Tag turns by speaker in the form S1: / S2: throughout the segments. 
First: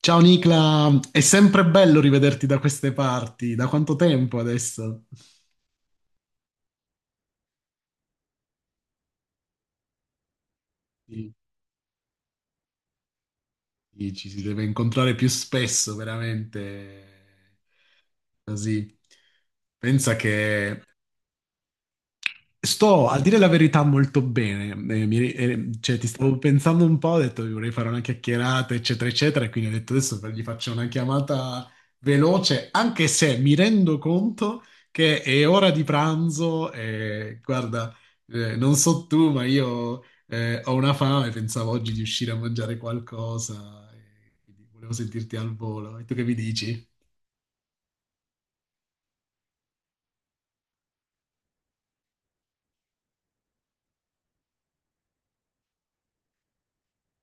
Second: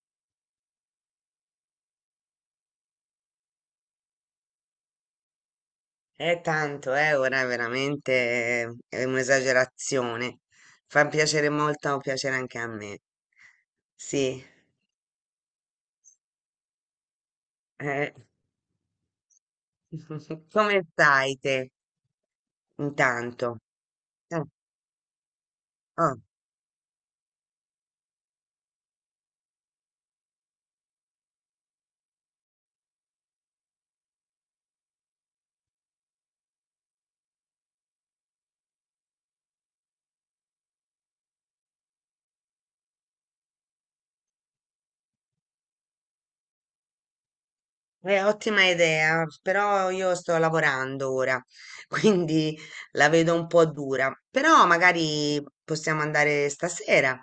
S1: Ciao Nicla, è sempre bello rivederti da queste parti. Da quanto tempo adesso?
S2: È tanto, ora è veramente è un'esagerazione. Fa
S1: Sì,
S2: piacere molto, piacere anche a me.
S1: sì, ci
S2: Sì,
S1: si deve incontrare più spesso, veramente.
S2: eh.
S1: Così. Pensa
S2: Come
S1: che
S2: stai te
S1: Sto, a dire la
S2: intanto?
S1: verità, molto
S2: Eh,
S1: bene. Cioè, ti
S2: oh,
S1: stavo pensando un po', ho detto vorrei fare una chiacchierata, eccetera, eccetera, e quindi ho detto adesso gli faccio una chiamata veloce, anche se mi rendo conto che è ora di pranzo e guarda, non so tu, ma io ho una fame, pensavo oggi di uscire a mangiare qualcosa, e quindi volevo sentirti al volo. E tu che mi dici?
S2: è ottima idea, però io sto lavorando ora, quindi la vedo un po' dura. Però magari possiamo andare stasera.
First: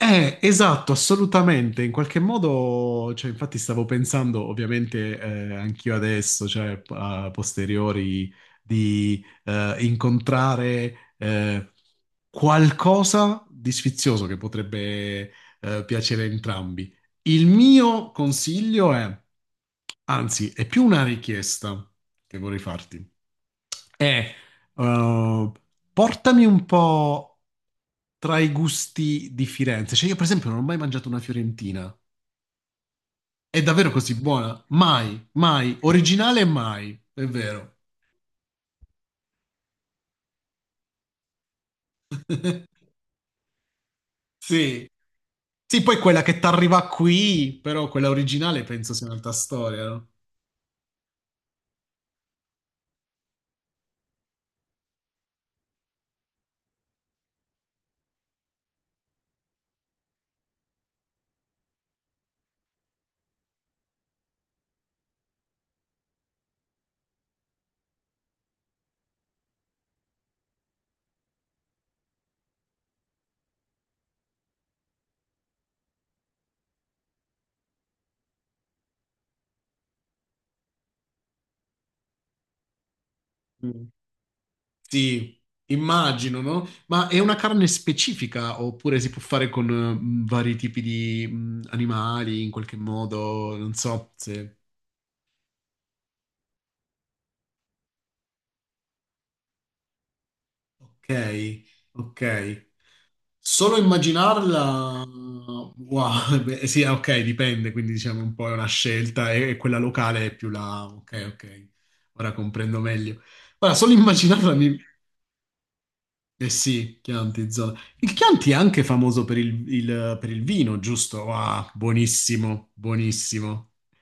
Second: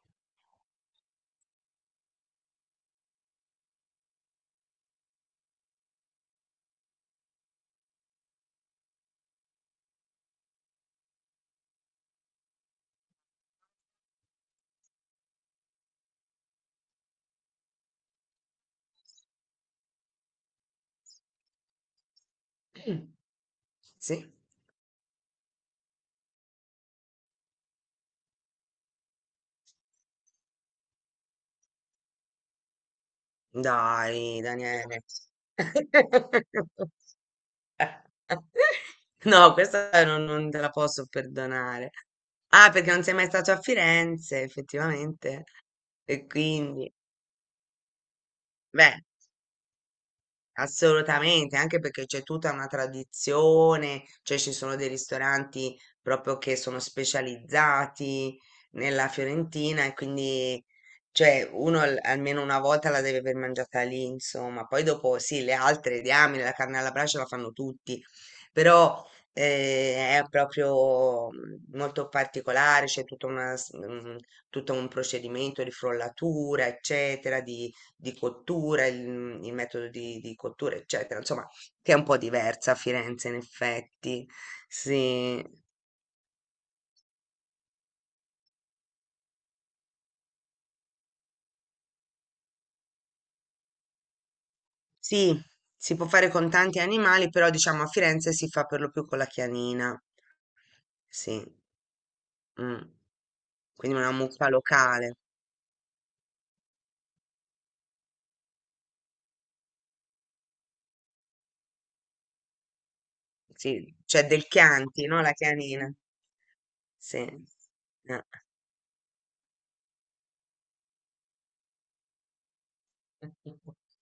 S1: Esatto, assolutamente. In qualche modo, cioè, infatti stavo pensando, ovviamente, anch'io adesso, cioè, a posteriori, di incontrare qualcosa di sfizioso che potrebbe piacere a entrambi. Il mio consiglio è, anzi, è più una richiesta che vorrei farti.
S2: Sì?
S1: Eh, eh, portami un po' tra i gusti di Firenze. Cioè, io, per esempio, non ho mai mangiato una fiorentina. È davvero così
S2: Dai,
S1: buona?
S2: Daniele.
S1: Mai, mai. Originale, mai. È vero.
S2: No, questa non te la posso perdonare. Ah, perché non sei mai stato a Firenze,
S1: Sì.
S2: effettivamente.
S1: Sì, poi quella
S2: E
S1: che ti arriva
S2: quindi,
S1: qui, però quella originale penso
S2: beh.
S1: sia un'altra storia, no?
S2: Assolutamente, anche perché c'è tutta una tradizione, cioè ci sono dei ristoranti proprio che sono specializzati nella Fiorentina e quindi cioè uno almeno una volta la deve aver mangiata lì, insomma. Poi dopo sì, le altre, diamine, la carne alla brace la fanno tutti, però è proprio molto particolare, c'è tutta tutto un procedimento di frollatura, eccetera, di cottura, il metodo di cottura, eccetera, insomma, che è un po' diversa a Firenze, in
S1: Mm.
S2: effetti.
S1: Sì,
S2: Sì,
S1: immagino, no? Ma è una carne specifica oppure si può fare con vari tipi di animali in qualche modo? Non so se.
S2: sì, si può fare con tanti animali, però diciamo a Firenze si fa per lo più con la chianina, sì,
S1: Ok, ok.
S2: mm.
S1: Solo
S2: Quindi una muffa
S1: immaginarla,
S2: locale,
S1: wow, beh, sì, ok, dipende, quindi diciamo un po' è una scelta e quella locale è più la. Ok, ok, ora comprendo meglio. Ora, solo
S2: sì, cioè del
S1: immaginarla mi.
S2: Chianti, no? La chianina,
S1: Eh sì,
S2: sì.
S1: Chianti, zona. Il
S2: Eh.
S1: Chianti è anche famoso per per il vino, giusto? Ah, buonissimo, buonissimo.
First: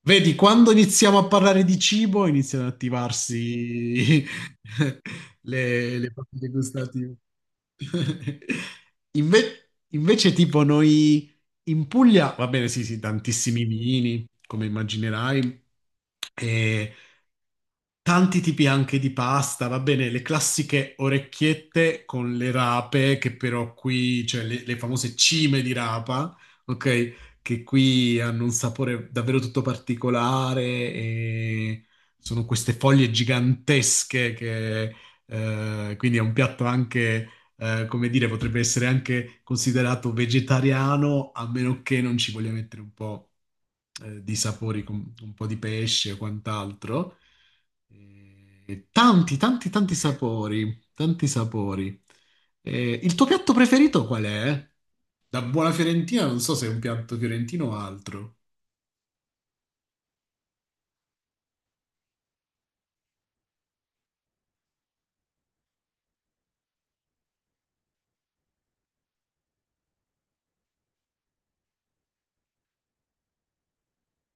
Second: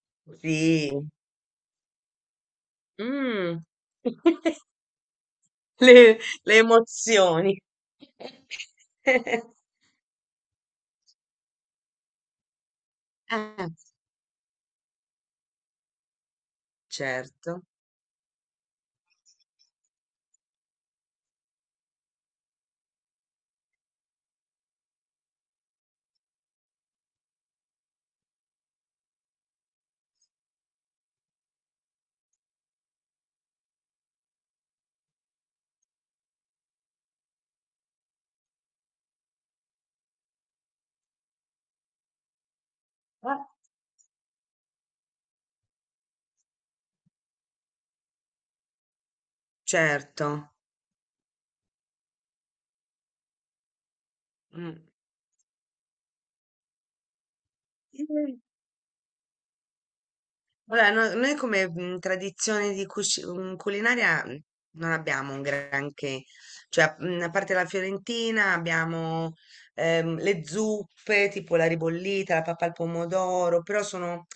S1: Vedi, quando
S2: Sì.
S1: iniziamo a parlare di cibo, iniziano ad
S2: Mm.
S1: attivarsi le
S2: le,
S1: papille
S2: le
S1: gustative.
S2: emozioni.
S1: Invece, tipo, noi in Puglia, va bene, sì, sì, tantissimi
S2: Eh,
S1: vini, come immaginerai, e
S2: certo,
S1: tanti tipi anche di pasta, va bene, le classiche orecchiette con le rape, che però qui, cioè le famose cime di rapa, ok? Che qui hanno un sapore davvero tutto particolare e sono queste foglie gigantesche che, quindi è un piatto anche, come dire, potrebbe essere anche considerato vegetariano, a meno che non ci voglia mettere un po', di sapori, con un po' di pesce o quant'altro. Tanti, tanti, tanti
S2: certo.
S1: sapori, tanti sapori. Il tuo piatto preferito qual è? Da buona fiorentina, non so se è un piatto fiorentino o altro.
S2: Mm. Vabbè, noi come tradizione di culinaria non abbiamo un granché, cioè a parte la fiorentina abbiamo le zuppe, tipo la ribollita, la pappa al pomodoro, però sono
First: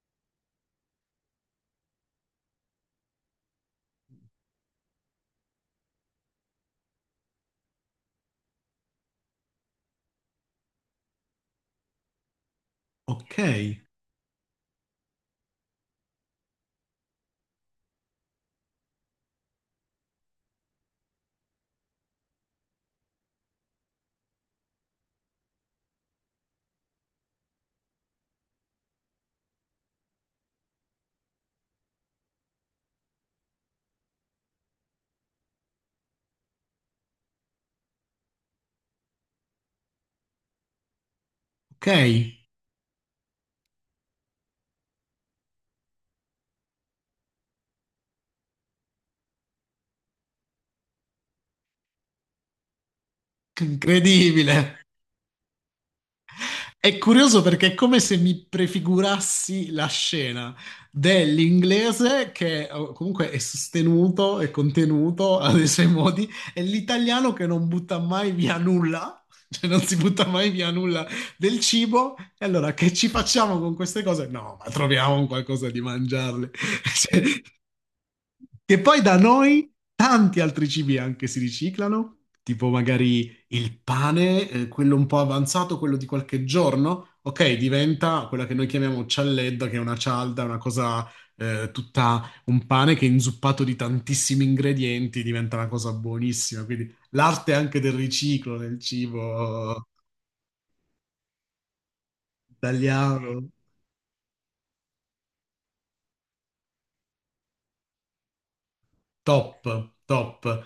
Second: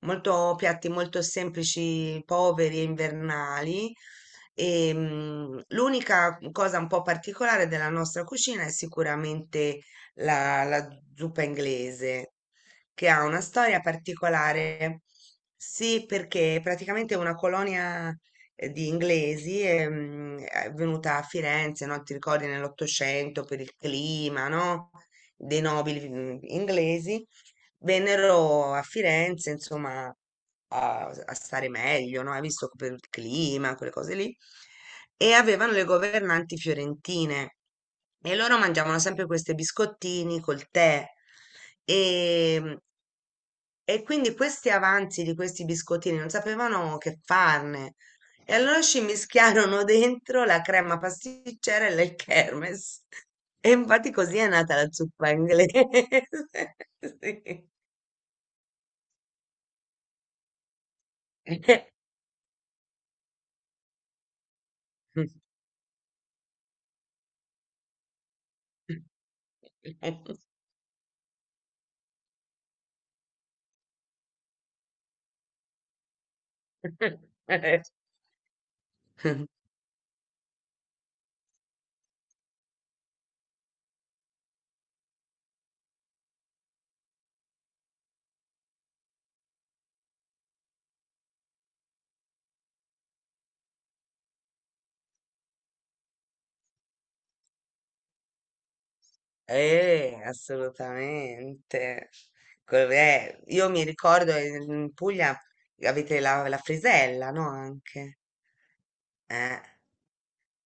S2: molto piatti molto semplici, poveri e invernali. L'unica cosa un po' particolare della nostra cucina è sicuramente la zuppa inglese che ha
S1: Ok,
S2: una storia particolare. Sì, perché praticamente è una colonia di inglesi è venuta a Firenze, no? Ti ricordi nell'Ottocento per il clima, no? Dei nobili inglesi vennero a Firenze, insomma, a stare meglio, no? Hai visto che per il clima, quelle cose lì. E avevano le governanti fiorentine e loro mangiavano sempre questi biscottini col tè.
S1: ok,
S2: E, e quindi questi avanzi di questi biscottini non sapevano che farne. E allora ci mischiarono dentro la crema pasticcera e il kermes. E infatti così è nata
S1: incredibile.
S2: la zuppa inglese.
S1: È curioso perché
S2: Sì.
S1: è come se mi prefigurassi la scena dell'inglese che comunque è sostenuto e contenuto nei suoi modi e l'italiano che non butta mai via nulla, cioè non si butta mai via nulla del cibo. E allora che ci facciamo con queste cose? No, ma troviamo un qualcosa di mangiarle. Cioè, che poi da noi tanti altri cibi anche si riciclano, tipo magari il pane, quello un po' avanzato, quello di qualche giorno, ok, diventa quella che noi chiamiamo cialledda, che è una cialda, una cosa tutta un pane che è inzuppato di tantissimi ingredienti, diventa una cosa buonissima. Quindi l'arte anche del riciclo nel cibo
S2: Assolutamente.
S1: italiano.
S2: Io mi ricordo in Puglia avete la frisella, no? Anche. Eh.
S1: Top, top.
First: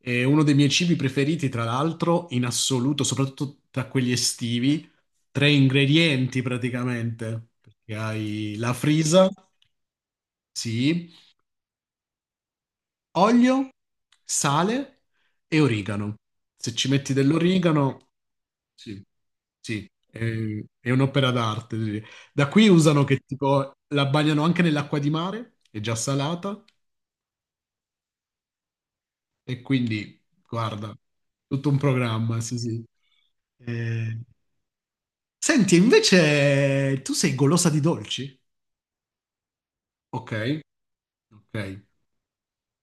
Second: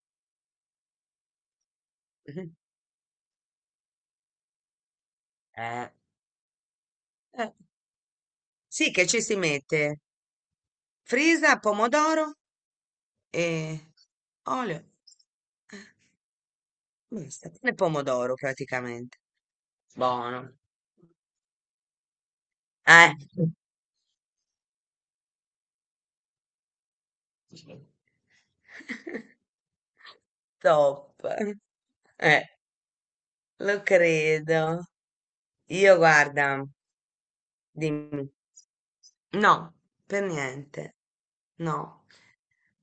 S1: È uno dei miei cibi preferiti, tra l'altro, in
S2: Mhm.
S1: assoluto, soprattutto tra quelli estivi. Tre
S2: Eh.
S1: ingredienti praticamente,
S2: Eh.
S1: perché hai la
S2: Sì, che ci
S1: frisa,
S2: si mette
S1: sì,
S2: frisa, pomodoro
S1: olio,
S2: e olio.
S1: sale e
S2: Eh,
S1: origano. Se ci metti
S2: Basta, pane e
S1: dell'origano,
S2: pomodoro
S1: sì,
S2: praticamente.
S1: sì, è,
S2: Buono.
S1: è un'opera d'arte. Sì. Da qui usano
S2: Eh.
S1: che tipo la bagnano anche nell'acqua di mare, è già salata. E quindi, guarda,
S2: Top.
S1: tutto un programma,
S2: Eh,
S1: sì, sì.
S2: lo
S1: Eh,
S2: credo.
S1: Senti,
S2: Io guarda,
S1: invece tu sei golosa di
S2: dimmi.
S1: dolci?
S2: No, per
S1: Ok,
S2: niente.
S1: ok,
S2: No,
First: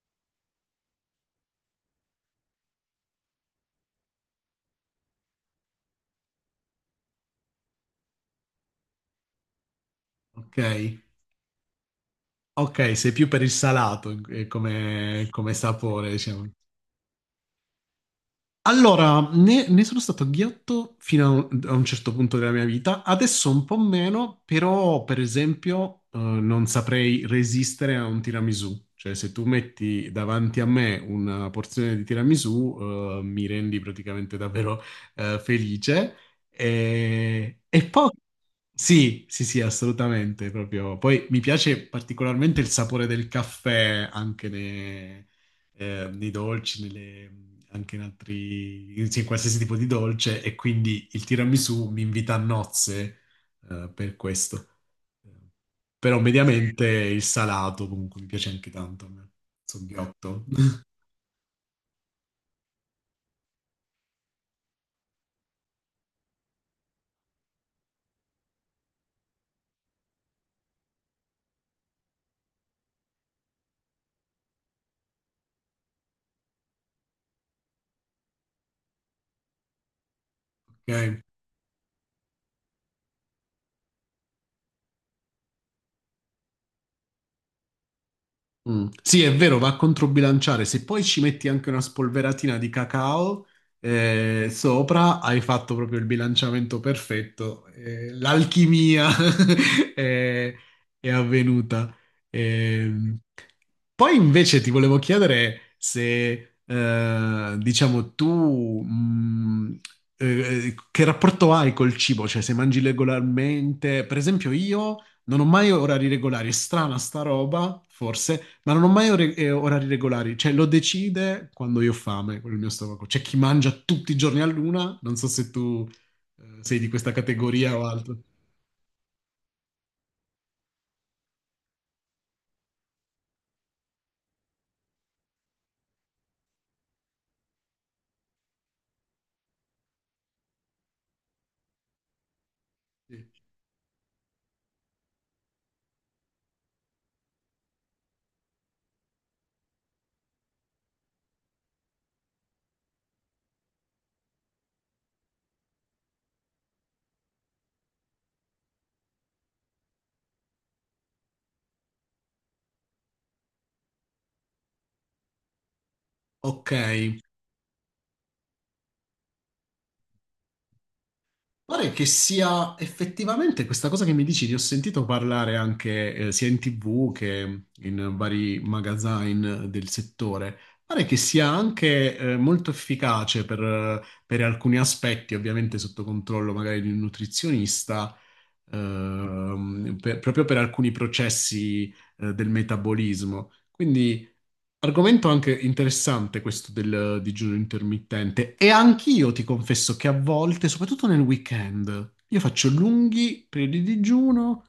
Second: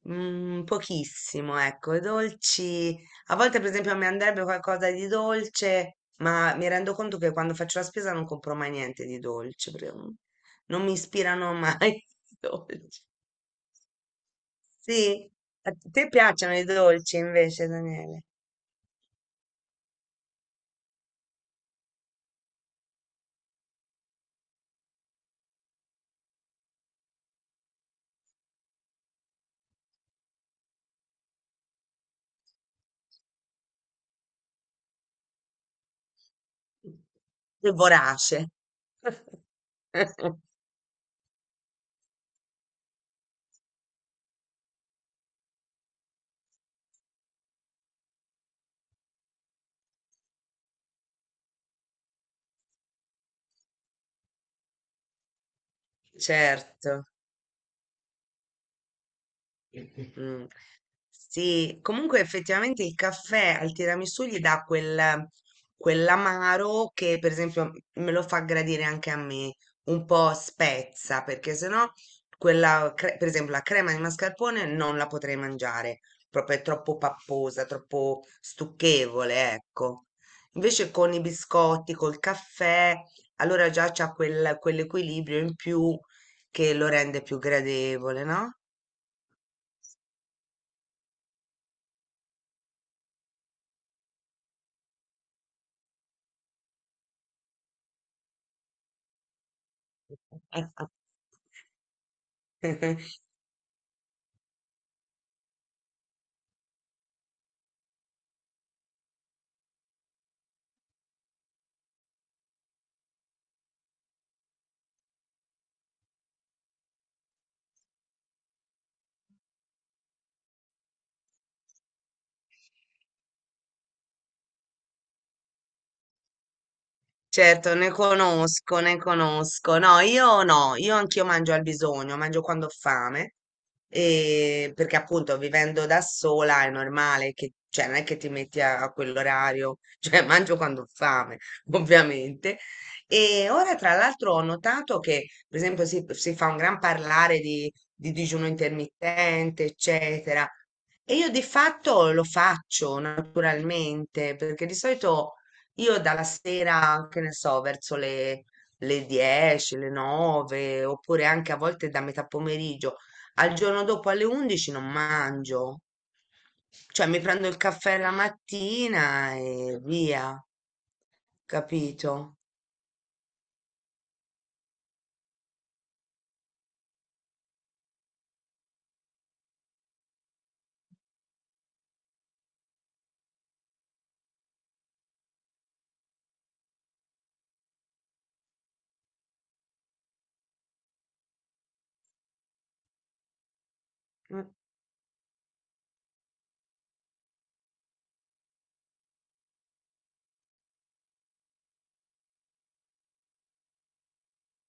S2: mm, pochissimo, ecco. I dolci. A volte, per esempio, mi andrebbe qualcosa di dolce, ma mi rendo conto che quando faccio la spesa non compro mai niente di dolce, perché
S1: ok,
S2: non mi ispirano mai i
S1: ok,
S2: dolci.
S1: sei più per il salato come,
S2: Sì,
S1: come
S2: a te
S1: sapore, diciamo.
S2: piacciono i dolci invece, Daniele?
S1: Allora, ne sono stato ghiotto fino a un certo punto della mia vita, adesso un po' meno, però per esempio non saprei resistere a un tiramisù, cioè se tu metti davanti a me una porzione di tiramisù mi rendi praticamente davvero felice e,
S2: Sei
S1: e poi
S2: vorace.
S1: sì, sì, sì, assolutamente, proprio. Poi mi piace particolarmente il sapore del caffè anche nei dolci, anche in altri, sì, in sì, qualsiasi tipo di dolce, e quindi il tiramisù mi invita a nozze, per questo. Però mediamente
S2: Certo.
S1: il salato comunque mi piace anche tanto a me. Soghiotto,
S2: Mm. Sì, comunque effettivamente il caffè al tiramisù gli dà quel, quell'amaro che per esempio me lo fa gradire anche a me, un po' spezza, perché sennò per esempio la crema di mascarpone non la potrei mangiare, proprio è troppo papposa, troppo stucchevole, ecco. Invece con i
S1: ok?
S2: biscotti, col caffè, allora già c'ha quell'equilibrio in più che lo rende più gradevole, no?
S1: Mm. Sì, è vero, va a controbilanciare. Se poi ci metti anche una spolveratina di cacao sopra, hai fatto proprio il bilanciamento perfetto. L'alchimia è,
S2: Ah, ah.
S1: è avvenuta. Ehm, Poi invece ti volevo chiedere se, diciamo, tu eh, che rapporto hai col cibo? Cioè, se mangi regolarmente, per esempio io. Non ho mai orari regolari, è strana sta roba, forse, ma non ho mai orari regolari, cioè lo decide quando io ho fame, quello è il mio stomaco. C'è chi mangia tutti i giorni a luna, non so se tu sei di questa
S2: Certo,
S1: categoria o
S2: ne
S1: altro.
S2: conosco, ne conosco. No, io no, io anch'io mangio al bisogno, mangio quando ho fame, e perché appunto vivendo da sola è normale che, cioè non è che ti metti a quell'orario, cioè mangio quando ho fame, ovviamente.
S1: Sì.
S2: E ora tra l'altro ho notato che, per esempio, si fa un gran parlare di digiuno intermittente, eccetera. E io di fatto lo faccio naturalmente, perché di solito io dalla sera, che ne so, verso le 10, le 9, oppure anche a volte da metà pomeriggio al giorno dopo alle 11 non mangio.
S1: Ok,
S2: Cioè mi prendo il caffè la mattina e via,
S1: pare che
S2: capito?
S1: sia effettivamente questa cosa che mi dici, ne ho sentito parlare anche sia in TV che in vari magazzine del settore. Pare che sia anche molto efficace per alcuni aspetti, ovviamente sotto controllo magari di un nutrizionista, proprio per alcuni processi del metabolismo. Quindi.
S2: Mm,
S1: Argomento anche interessante questo del digiuno intermittente e anch'io ti confesso che a volte, soprattutto nel weekend, io faccio lunghi periodi di digiuno,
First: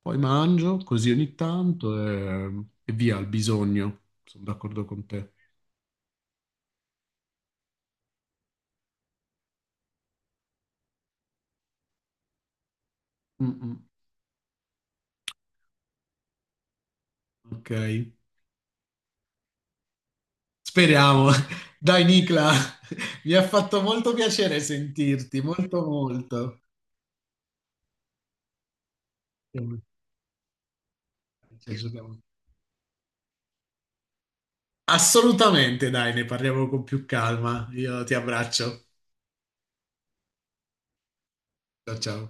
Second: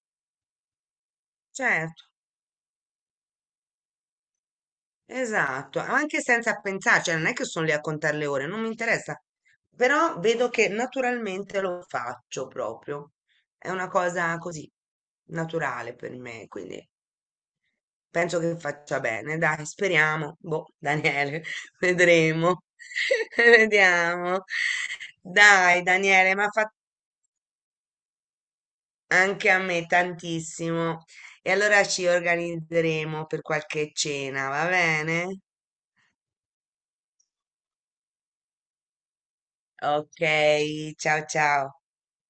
S1: poi mangio così ogni
S2: certo,
S1: tanto e via al bisogno. Sono d'accordo con te.
S2: esatto, anche senza pensare, cioè non è che sono lì a contare le ore, non mi interessa, però vedo che naturalmente lo faccio proprio.
S1: Mm,
S2: È
S1: mm.
S2: una cosa così naturale per me, quindi
S1: Ok,
S2: penso che faccia bene, dai, speriamo. Boh,
S1: speriamo.
S2: Daniele,
S1: Dai, Nicla,
S2: vedremo.
S1: mi ha fatto molto
S2: Vediamo.
S1: piacere sentirti, molto
S2: Dai, Daniele, ma
S1: molto.
S2: fa anche
S1: Ci
S2: a me tantissimo. E allora ci
S1: aggiorniamo.
S2: organizzeremo per qualche cena, va bene?
S1: Assolutamente, dai, ne parliamo con più calma. Io ti abbraccio.
S2: Ok, ciao ciao.
S1: Ciao ciao.